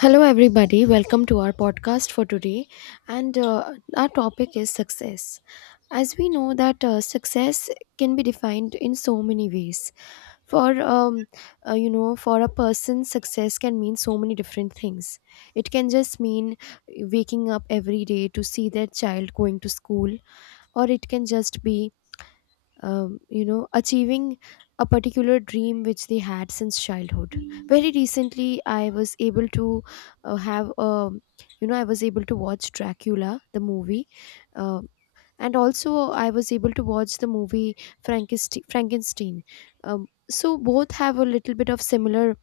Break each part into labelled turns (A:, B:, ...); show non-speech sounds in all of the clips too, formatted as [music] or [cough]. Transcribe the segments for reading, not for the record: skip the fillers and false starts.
A: Hello, everybody. Welcome to our podcast for today. And our topic is success. As we know, that success can be defined in so many ways. For um, for a person, success can mean so many different things. It can just mean waking up every day to see their child going to school, or it can just be achieving a particular dream which they had since childhood. Very recently, I was able to have, you know, I was able to watch Dracula, the movie. Um and also, I was able to watch the movie Frankenstein. So both have a little bit of similar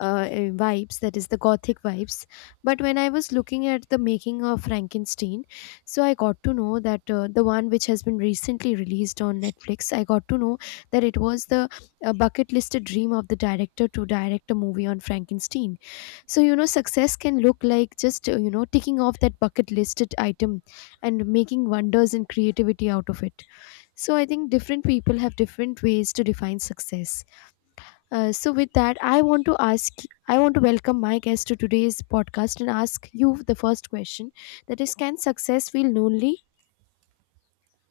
A: vibes, that is, the gothic vibes, but when I was looking at the making of Frankenstein, so I got to know that the one which has been recently released on Netflix, I got to know that it was the bucket listed dream of the director to direct a movie on Frankenstein. So you know, success can look like just ticking off that bucket listed item and making wonders and creativity out of it. So I think different people have different ways to define success. So with that, I want to welcome my guest to today's podcast and ask you the first question. That is, can success feel lonely?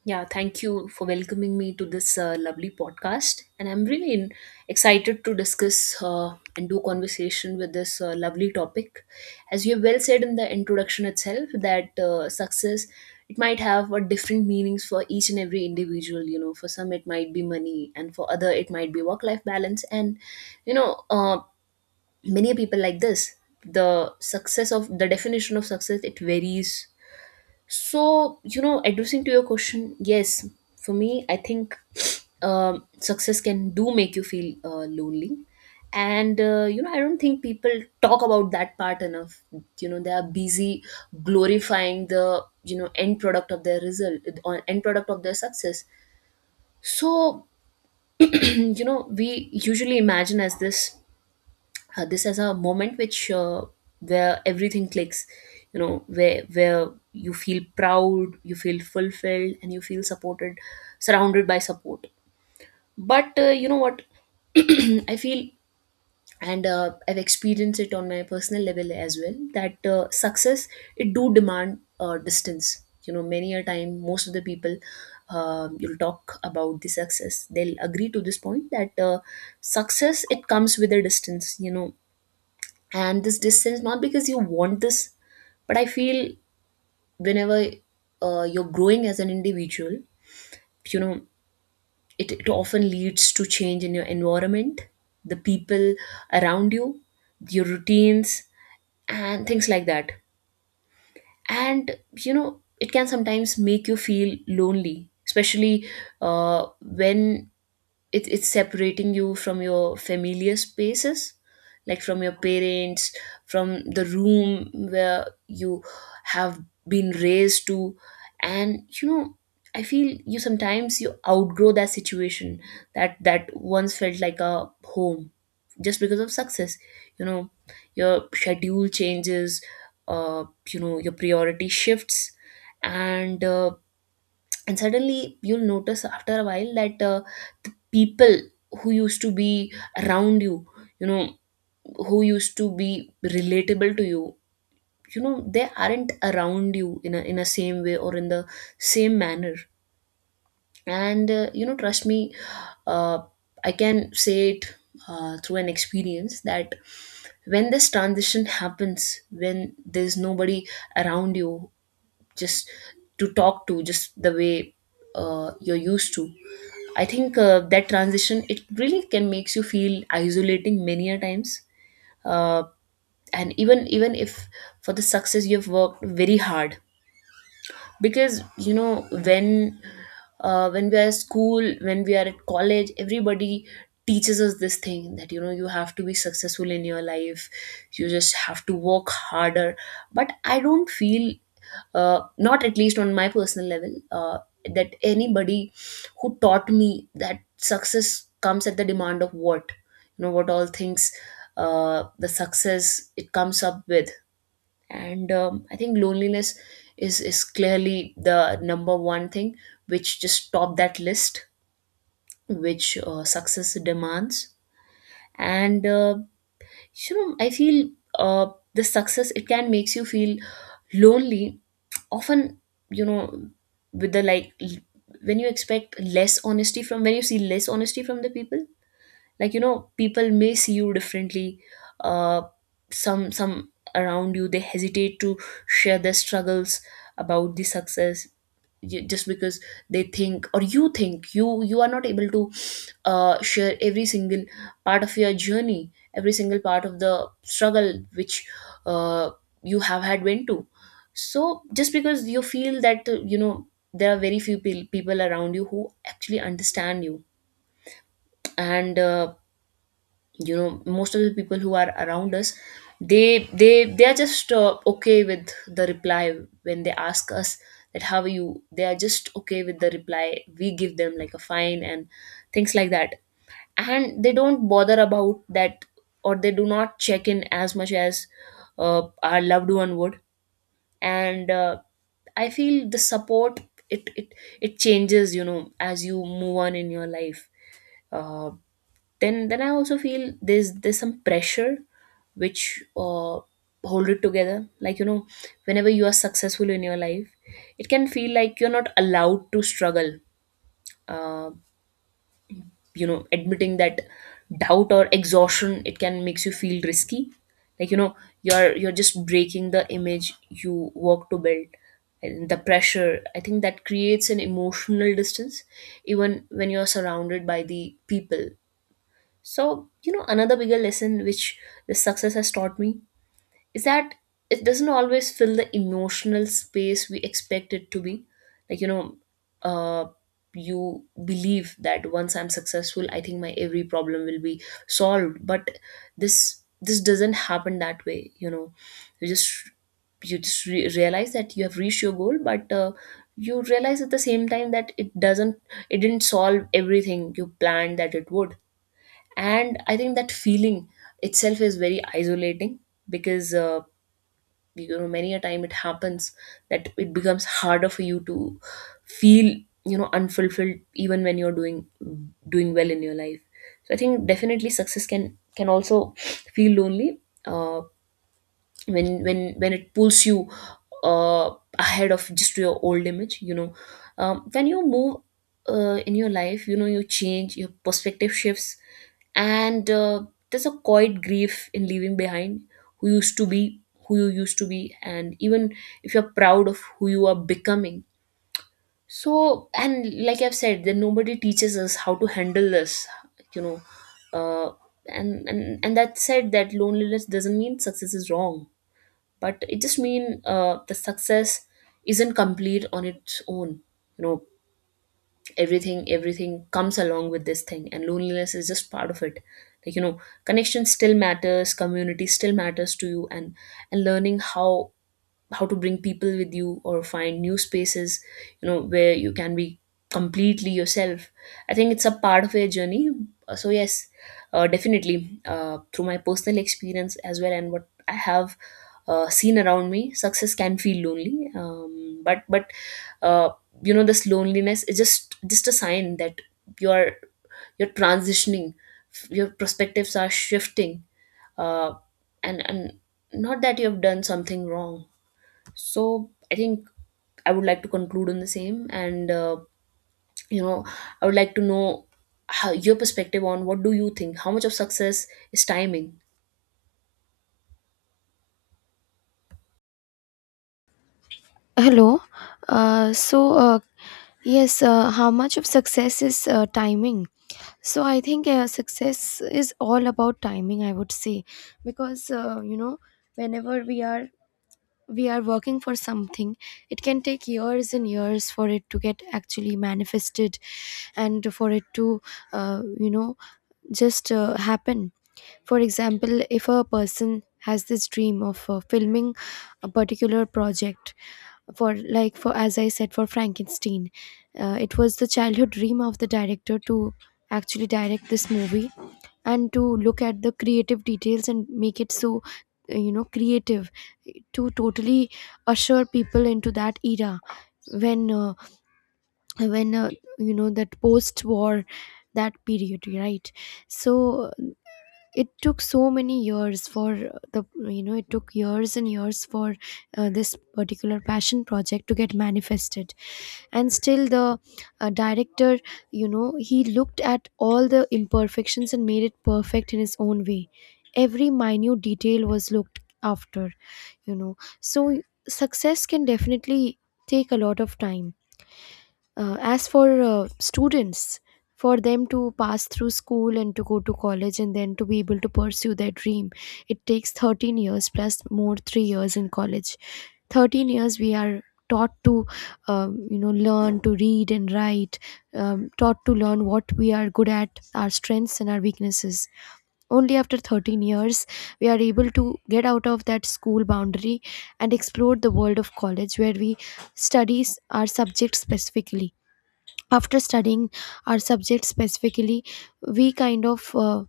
B: Yeah, thank you for welcoming me to this lovely podcast. And I'm really excited to discuss and do conversation with this lovely topic. As you have well said in the introduction itself, that success, it might have a different meanings for each and every individual. You know, for some it might be money and for other it might be work-life balance. You know, uh, Many people like the definition of success, it varies. So, you know, addressing to your question, yes, for me, I think success can do make you feel lonely. You know, I don't think people talk about that part enough. You know, they are busy glorifying the, you know, end product of their result, or end product of their success. So, [clears throat] you know, we usually imagine as this this as a moment which where everything clicks, you know, where you feel proud, you feel fulfilled and you feel supported, surrounded by support. But you know what, [clears throat] I feel, and I've experienced it on my personal level as well, that success, it do demand distance. You know, many a time, most of the people, you'll talk about the success, they'll agree to this point that success, it comes with a distance, you know. And this distance not because you want this, but I feel whenever you're growing as an individual, you know, it often leads to change in your environment, the people around you, your routines, and things like that. And you know, it can sometimes make you feel lonely, especially when it's separating you from your familiar spaces, like from your parents, from the room where you have been raised to. And you know, I feel you sometimes you outgrow that situation, that once felt like a home, just because of success. You know, your schedule changes, uh you know, your priority shifts. And uh, and suddenly you'll notice after a while that the people who used to be around you, you know, who used to be relatable to you, you know, they aren't around you in a same way or in the same manner. And you know, trust me, uh, I can say it through an experience that when this transition happens, when there's nobody around you, just to talk to just the way you're used to, I think that transition, it really can makes you feel isolating many a times. uh, and even if for the success you have worked very hard, because you know, when we are at school, when we are at college, everybody teaches us this thing that, you know, you have to be successful in your life, you just have to work harder. But I don't feel, not at least on my personal level, that anybody who taught me that success comes at the demand of what, you know, what all things the success it comes up with. And I think loneliness is clearly the number one thing which just top that list, which success demands. And you know, I feel, uh, the success, it can makes you feel lonely often, you know, with the like l- when you expect less honesty from when you see less honesty from the people. Like, you know, people may see you differently. uh some around you, they hesitate to share their struggles about the success, just because they think, or you think you, you are not able to share every single part of your journey, every single part of the struggle which uh, you have had went to. So just because you feel that you know, there are very few people around you who actually understand you. And you know, most of the people who are around us, they are just okay with the reply when they ask us that how are you. They are just okay with the reply we give them, like a fine and things like that, and they don't bother about that, or they do not check in as much as our loved one would. And I feel the support, it it changes, you know, as you move on in your life. uh, then I also feel there's some pressure which hold it together, like, you know, whenever you are successful in your life, it can feel like you're not allowed to struggle. uh, you know, admitting that doubt or exhaustion, it can makes you feel risky, like, you know, you're just breaking the image you work to build. And the pressure, I think, that creates an emotional distance even when you're surrounded by the people. So, you know, another bigger lesson which this success has taught me is that it doesn't always fill the emotional space we expect it to be. Like, you know, uh you believe that once I'm successful, I think my every problem will be solved. But this doesn't happen that way, you know. You just you just realize that you have reached your goal, but you realize at the same time that it doesn't, it didn't solve everything you planned that it would. And I think that feeling itself is very isolating, because you know, many a time it happens that it becomes harder for you to feel, you know, unfulfilled even when you're doing well in your life. So I think definitely success can also feel lonely uh, when when it pulls you uh, ahead of just your old image, you know. When you move in your life, you know, you change, your perspective shifts. And there's a quiet grief in leaving behind who used to be who you used to be, and even if you're proud of who you are becoming. So, and like I've said, then nobody teaches us how to handle this, you know. uh, and that said, that loneliness doesn't mean success is wrong, but it just mean the success isn't complete on its own, you know. Everything comes along with this thing, and loneliness is just part of it. Like, you know, connection still matters, community still matters to you. And learning how to bring people with you or find new spaces, you know, where you can be completely yourself. I think it's a part of a journey. So yes, definitely, through my personal experience as well, and what I have seen around me, success can feel lonely. But uh, you know, this loneliness is just a sign that you're you're transitioning, your perspectives are shifting. uh, and not that you have done something wrong. So I think I would like to conclude on the same. And you know, I would like to know how, your perspective on what do you think, how much of success is timing.
A: Hello. Uh, so uh, yes, how much of success is timing? So I think success is all about timing, I would say, because whenever we are working for something, it can take years and years for it to get actually manifested and for it to you know just happen. For example, if a person has this dream of filming a particular project, for like for as I said, for Frankenstein, it was the childhood dream of the director to actually direct this movie and to look at the creative details and make it so creative, to totally usher people into that era, when uh, when you know that post war, that period, right? So it took so many years for the you know it took years and years for this particular passion project to get manifested. And still the director, he looked at all the imperfections and made it perfect in his own way. Every minute detail was looked after you know so success can definitely take a lot of time. As for students, for them to pass through school and to go to college and then to be able to pursue their dream, it takes 13 years plus more 3 years in college. 13 years we are taught to learn to read and write, taught to learn what we are good at, our strengths and our weaknesses. Only after 13 years we are able to get out of that school boundary and explore the world of college where we study our subject specifically. After studying our subject specifically, we kind of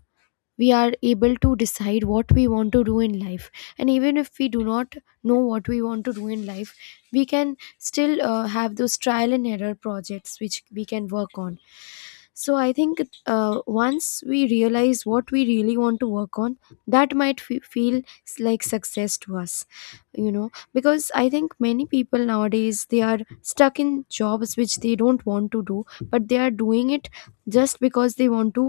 A: we are able to decide what we want to do in life. And even if we do not know what we want to do in life, we can still have those trial and error projects which we can work on. So I think once we realize what we really want to work on, that might feel like success to us you know because I think many people nowadays, they are stuck in jobs which they don't want to do, but they are doing it just because they want to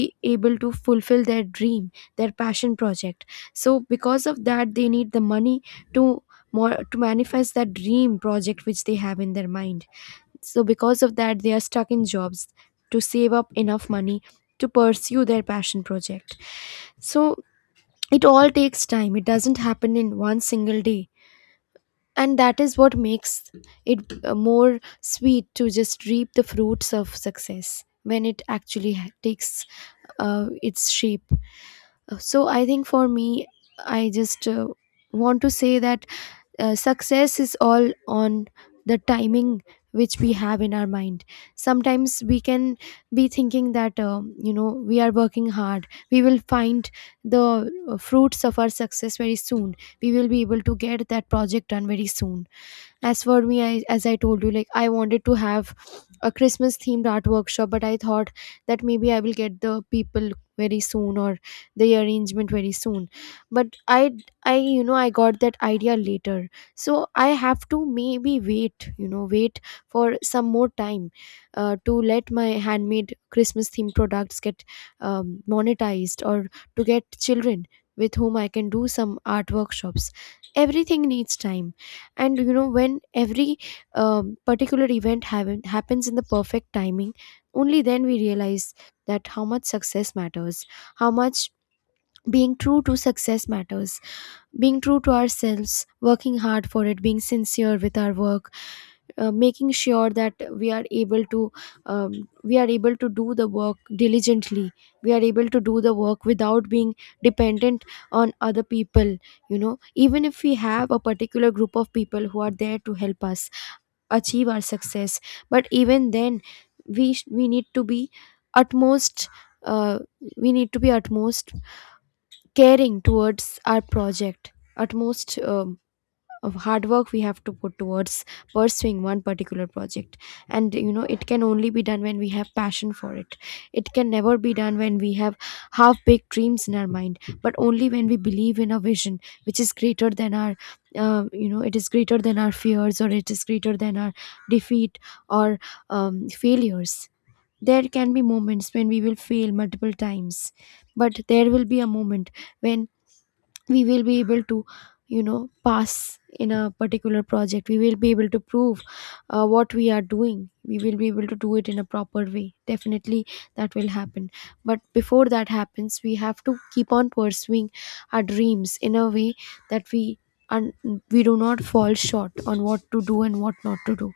A: be able to fulfill their dream, their passion project. So because of that, they need the money to, more to manifest that dream project which they have in their mind. So because of that, they are stuck in jobs to save up enough money to pursue their passion project. So it all takes time, it doesn't happen in one single day, and that is what makes it more sweet to just reap the fruits of success when it actually takes its shape. So I think for me, I just want to say that success is all on the timing which we have in our mind. Sometimes we can be thinking that, we are working hard. We will find the fruits of our success very soon. We will be able to get that project done very soon. As for me, as I told you, like I wanted to have a Christmas themed art workshop, but I thought that maybe I will get the people very soon, or the arrangement very soon, but I you know I got that idea later. So I have to maybe wait you know wait for some more time to let my handmade Christmas themed products get monetized, or to get children with whom I can do some art workshops. Everything needs time, and you know, when every particular event happens in the perfect timing, only then we realize that how much success matters, how much being true to success matters, being true to ourselves, working hard for it, being sincere with our work, making sure that we are able to do the work diligently, we are able to do the work without being dependent on other people. You know, even if we have a particular group of people who are there to help us achieve our success, but even then we need to be utmost, uh, we need to be utmost caring towards our project, utmost of hard work we have to put towards pursuing one particular project. And you know, it can only be done when we have passion for it. It can never be done when we have half baked dreams in our mind, but only when we believe in a vision which is greater than our, it is greater than our fears, or it is greater than our defeat, or failures. There can be moments when we will fail multiple times, but there will be a moment when we will be able to, you know, pass in a particular project. We will be able to prove what we are doing, we will be able to do it in a proper way, definitely that will happen. But before that happens, we have to keep on pursuing our dreams in a way that and we do not fall short on what to do and what not to do.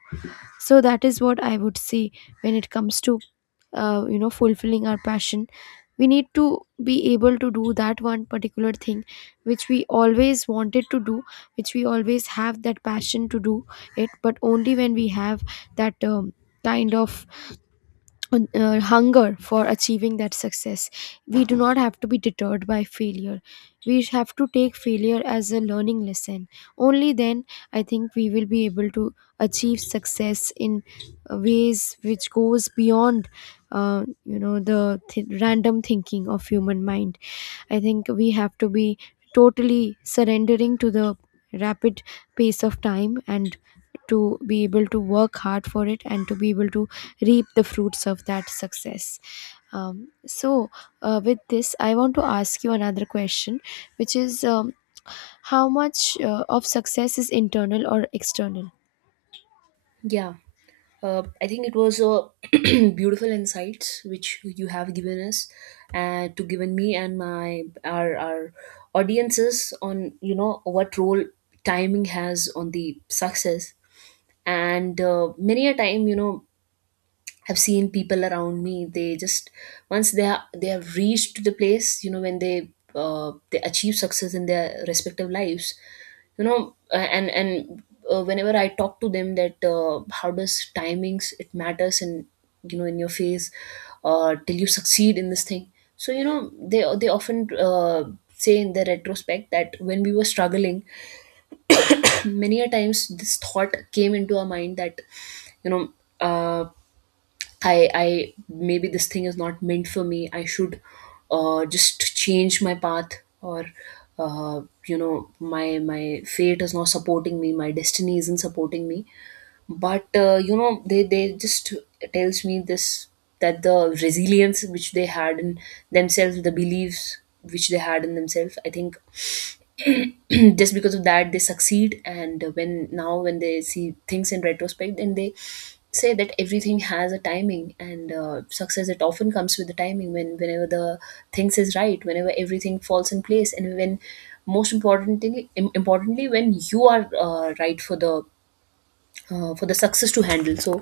A: So that is what I would say. When it comes to fulfilling our passion, we need to be able to do that one particular thing which we always wanted to do, which we always have that passion to do it, but only when we have that kind of hunger for achieving that success. We do not have to be deterred by failure. We have to take failure as a learning lesson. Only then, I think we will be able to achieve success in ways which goes beyond, the random thinking of human mind. I think we have to be totally surrendering to the rapid pace of time, and to be able to work hard for it, and to be able to reap the fruits of that success. So with this, I want to ask you another question, which is, how much of success is internal or external?
B: Yeah. I think it was a [clears throat] beautiful insights which you have given us, and to given me and my our audiences on, you know, what role timing has on the success. And many a time, you know, I've seen people around me. They just, once they are, they have reached the place, you know, when they achieve success in their respective lives, you know, and whenever I talk to them that how does timings it matters, and you know, in your phase, till you succeed in this thing. So you know, they often say in the retrospect that when we were struggling, many a times this thought came into our mind that, you know, uh, I maybe this thing is not meant for me. I should just change my path, or you know, my fate is not supporting me. My destiny isn't supporting me. But you know, they just tells me this, that the resilience which they had in themselves, the beliefs which they had in themselves. I think [clears throat] just because of that they succeed, and when now when they see things in retrospect, then they say that everything has a timing. And success, it often comes with the timing when whenever the things is right, whenever everything falls in place, and when most importantly importantly when you are right for the success to handle. So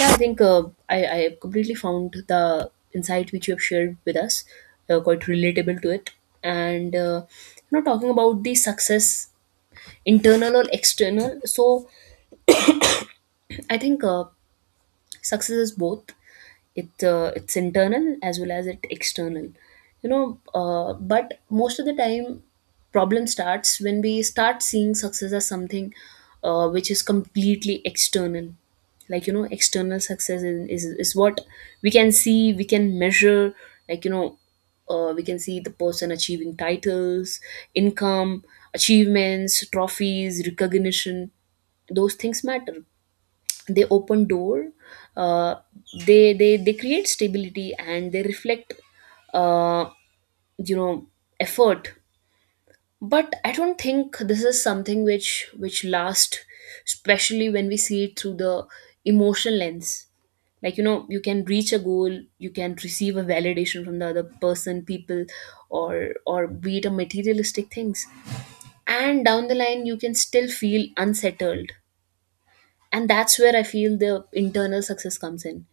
B: yeah, I think I completely found the insight which you have shared with us quite relatable to it. And talking about the success, internal or external. So I think success is both. It's internal as well as it external. But most of the time, problem starts when we start seeing success as something which is completely external. External success is what we can see, we can measure. like you know we can see the person achieving titles, income, achievements, trophies, recognition. Those things matter. They open door. uh, they create stability, and they reflect uh, you know effort. But I don't think this is something which lasts, especially when we see it through the emotional lens. You can reach a goal, you can receive a validation from the other person, people, or be it a materialistic things, and down the line you can still feel unsettled. And that's where I feel the internal success comes in.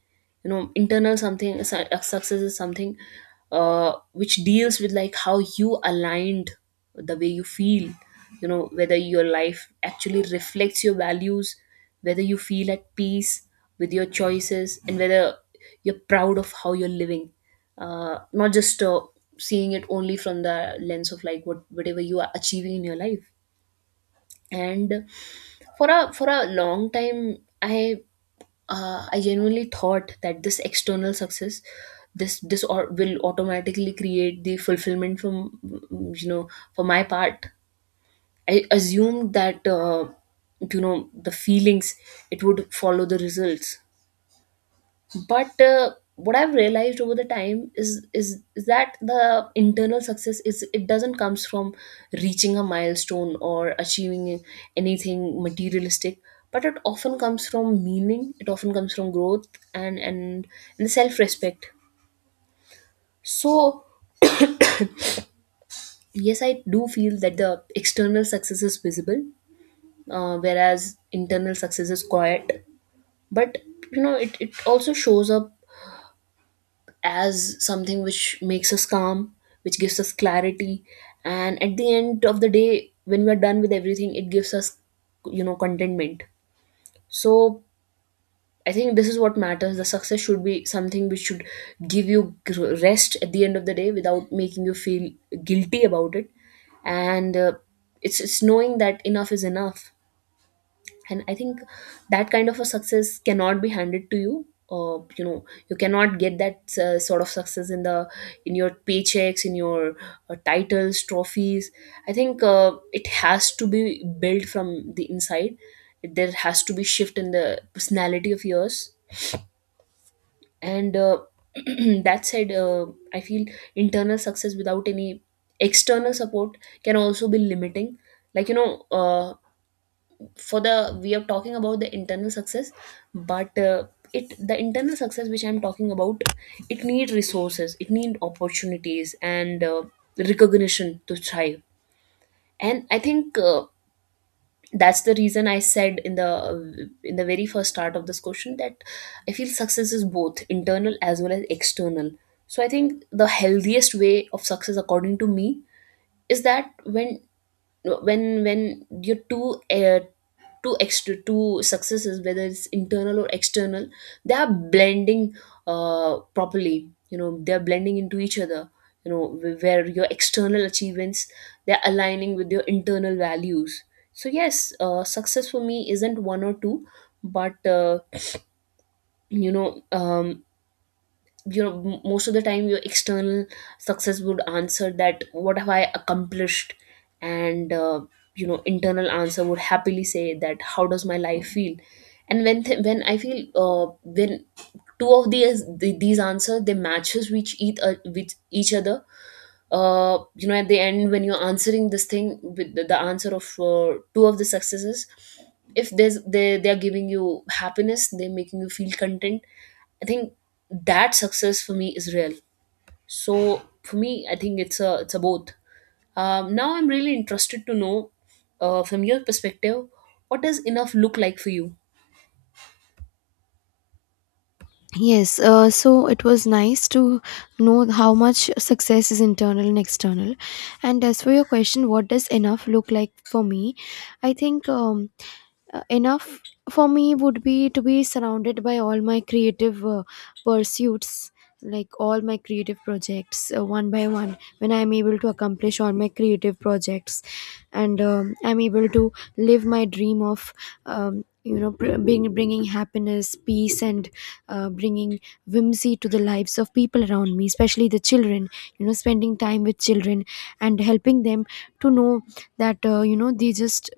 B: You know, success is something which deals with like how you aligned, the way you feel. You know, whether your life actually reflects your values, whether you feel at peace with your choices, and whether you're proud of how you're living. Not just seeing it only from the lens of like whatever you are achieving in your life. And for a long time I I genuinely thought that this external success, this or will automatically create the fulfillment from, you know, for my part. I assumed that you know, the feelings, it would follow the results. But what I've realized over the time is that the internal success, is it doesn't comes from reaching a milestone or achieving anything materialistic. But it often comes from meaning, it often comes from growth, and and, and self respect. So yes, I do feel that the external success is visible, whereas internal success is quiet. But you know, it also shows up as something which makes us calm, which gives us clarity. And at the end of the day, when we're done with everything, it gives us, contentment. So I think this is what matters. The success should be something which should give you rest at the end of the day without making you feel guilty about it. And it's knowing that enough is enough. And I think that kind of a success cannot be handed to you. You know you cannot get that sort of success in the in your paychecks, in your titles, trophies. I think it has to be built from the inside. There has to be shift in the personality of yours. And [clears throat] that said, I feel internal success without any external support can also be limiting. like you know uh, for the we are talking about the internal success, but it, the internal success which I'm talking about, it need resources, it need opportunities, and recognition to thrive. And I think that's the reason I said in the very first start of this question that I feel success is both internal as well as external. So I think the healthiest way of success according to me is that when you're too two successes, whether it's internal or external, they are blending properly. You know, they're blending into each other. You know, where your external achievements, they're aligning with your internal values. So yes, success for me isn't one or two, but you know um, most of the time your external success would answer that what have I accomplished. And internal answer would happily say that how does my life feel. And when when I feel when two of these these answers, they matches which each with each other. At the end when you're answering this thing with the answer of two of the successes, if there's they are giving you happiness, they're making you feel content, I think that success for me is real. So for me, I think it's a both. Now I'm really interested to know from your perspective, what does enough look like for you?
A: Yes, it was nice to know how much success is internal and external. And as for your question, what does enough look like for me? I think enough for me would be to be surrounded by all my creative pursuits, like all my creative projects. One by one, when I am able to accomplish all my creative projects and I'm able to live my dream of bringing happiness, peace, and bringing whimsy to the lives of people around me, especially the children. You know, spending time with children and helping them to know that, they just,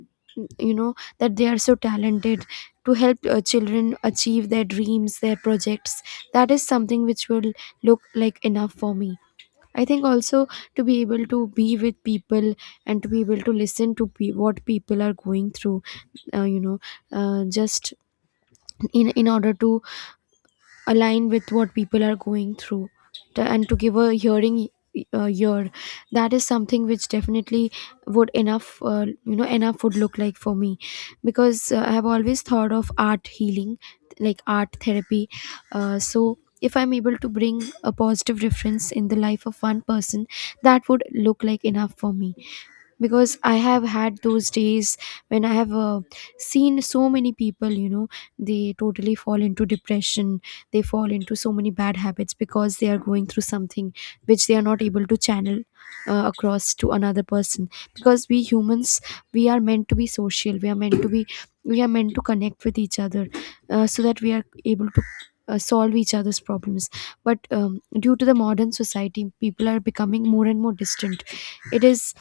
A: you know that they are so talented. To help children achieve their dreams, their projects, that is something which will look like enough for me. I think also to be able to be with people, and to be able to listen to what people are going through. uh, you know just in order to align with what people are going through, and to give a hearing ear. That is something which definitely would enough, enough would look like for me. Because I have always thought of art healing, like art therapy. So if I'm able to bring a positive difference in the life of one person, that would look like enough for me. Because I have had those days when I have seen so many people, you know, they totally fall into depression, they fall into so many bad habits because they are going through something which they are not able to channel across to another person. Because we humans, we are meant to be social, we are meant to be, we are meant to connect with each other, so that we are able to solve each other's problems. But due to the modern society, people are becoming more and more distant. It is,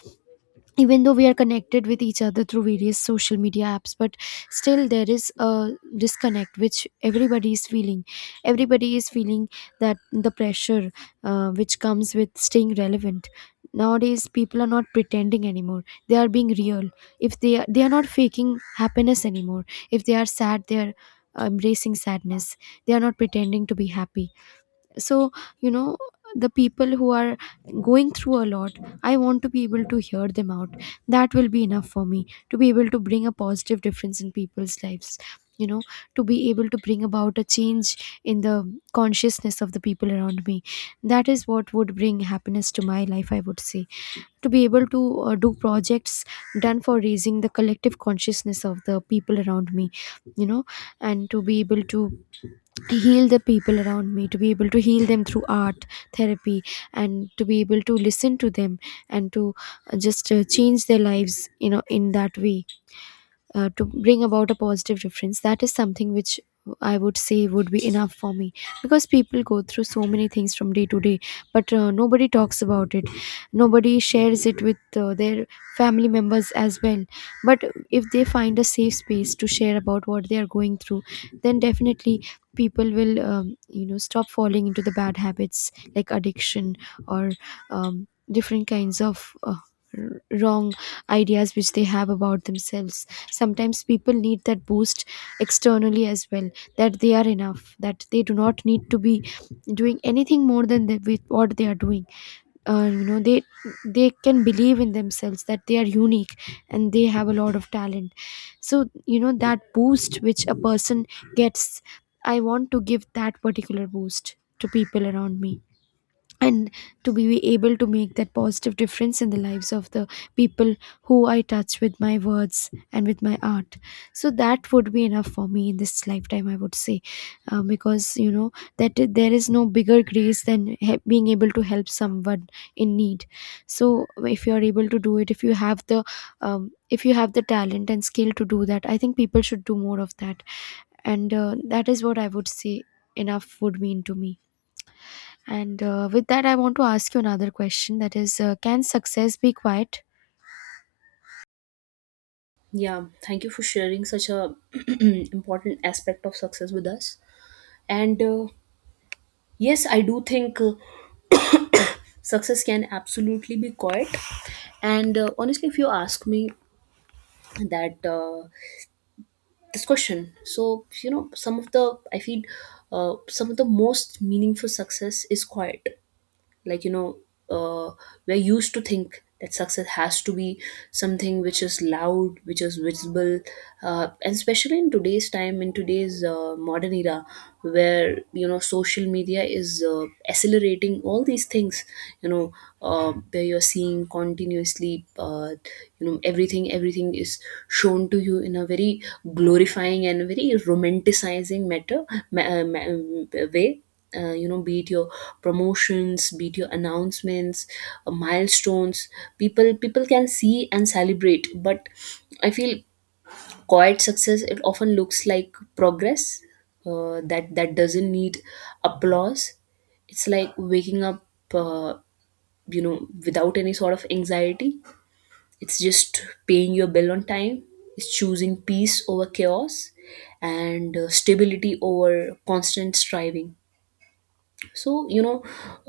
A: even though we are connected with each other through various social media apps, but still there is a disconnect which everybody is feeling. Everybody is feeling that the pressure which comes with staying relevant. Nowadays people are not pretending anymore, they are being real. If they are, they are not faking happiness anymore. If they are sad, they are embracing sadness, they are not pretending to be happy. So, you know, the people who are going through a lot, I want to be able to hear them out. That will be enough for me, to be able to bring a positive difference in people's lives. You know, to be able to bring about a change in the consciousness of the people around me, that is what would bring happiness to my life, I would say. To be able to do projects done for raising the collective consciousness of the people around me. You know, and to be able to heal the people around me, to be able to heal them through art therapy, and to be able to listen to them, and to just change their lives, you know, in that way. To bring about a positive difference, that is something which I would say would be enough for me. Because people go through so many things from day to day, but nobody talks about it, nobody shares it with their family members as well. But if they find a safe space to share about what they are going through, then definitely people will, stop falling into the bad habits like addiction, or different kinds of wrong ideas which they have about themselves. Sometimes people need that boost externally as well, that they are enough, that they do not need to be doing anything more than they, with what they are doing. uh, you know they they can believe in themselves, that they are unique and they have a lot of talent. So, you know, that boost which a person gets, I want to give that particular boost to people around me. And to be able to make that positive difference in the lives of the people who I touch with my words and with my art. So that would be enough for me in this lifetime, I would say. Because, you know, there is no bigger grace than being able to help someone in need. So if you are able to do it, if you have the if you have the talent and skill to do that, I think people should do more of that, and that is what I would say enough would mean to me. And with that, I want to ask you another question, that is, can success be quiet?
B: Yeah, thank you for sharing such a [clears throat] important aspect of success with us. And yes, I do think success can absolutely be quiet. And honestly, if you ask me that this question, so you know, some of the I feel, some of the most meaningful success is quiet. like you know uh, we're used to think that success has to be something which is loud, which is visible. And especially in today's time, in today's modern era, where you know social media is accelerating all these things, you know, where you're seeing continuously, everything is shown to you in a very glorifying and very romanticizing way. Be it your promotions, be it your announcements, milestones, people can see and celebrate. But I feel quiet success, it often looks like progress that doesn't need applause. It's like waking up uh, you know, without any sort of anxiety. It's just paying your bill on time. It's choosing peace over chaos, and stability over constant striving. so you know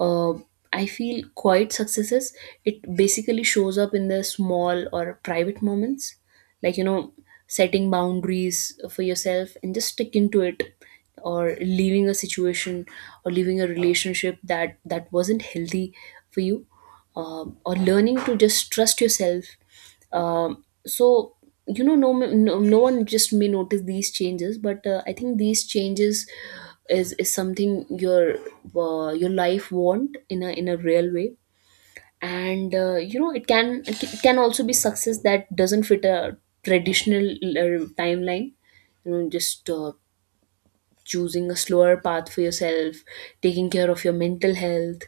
B: uh, I feel quiet successes, it basically shows up in the small or private moments. like you know setting boundaries for yourself and just sticking to it, or leaving a situation, or leaving a relationship that wasn't healthy for you. Or learning to just trust yourself. So you know, no one just may notice these changes, but I think these changes is something your life want in a real way. And you know, it can, it can also be success that doesn't fit a traditional timeline. You know, just choosing a slower path for yourself, taking care of your mental health,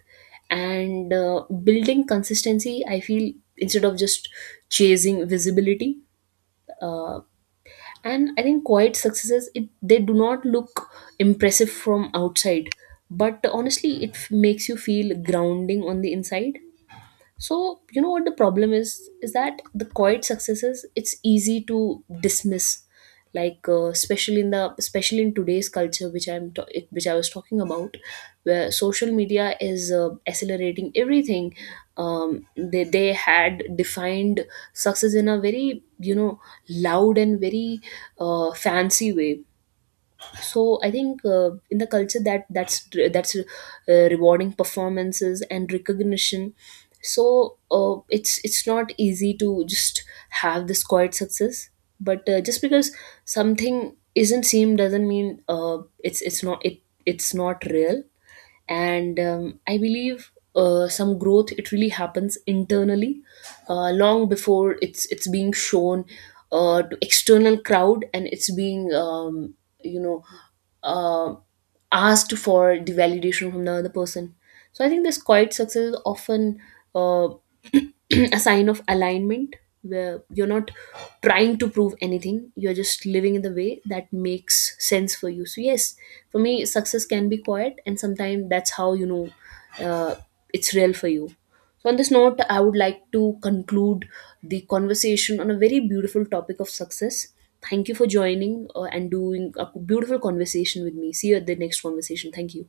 B: and building consistency, I feel, instead of just chasing visibility. uh, and I think quiet successes, it they do not look impressive from outside, but honestly it makes you feel grounding on the inside. So you know what the problem is that the quiet successes, it's easy to dismiss. Especially in the, especially in today's culture which which I was talking about, where social media is accelerating everything. They had defined success in a very, you know, loud and very fancy way. So I think in the culture that that's rewarding performances and recognition. So it's not easy to just have this quiet success. But just because something isn't seen doesn't mean it's not it's not real. And I believe some growth, it really happens internally long before it's being shown to external crowd, and it's being you know uh, asked for the validation from the other person. So I think this quiet success is often uh, [clears throat] a sign of alignment where you're not trying to prove anything, you're just living in the way that makes sense for you. So yes, for me success can be quiet, and sometimes that's how you know uh, it's real for you. So on this note, I would like to conclude the conversation on a very beautiful topic of success. Thank you for joining, and doing a beautiful conversation with me. See you at the next conversation. Thank you.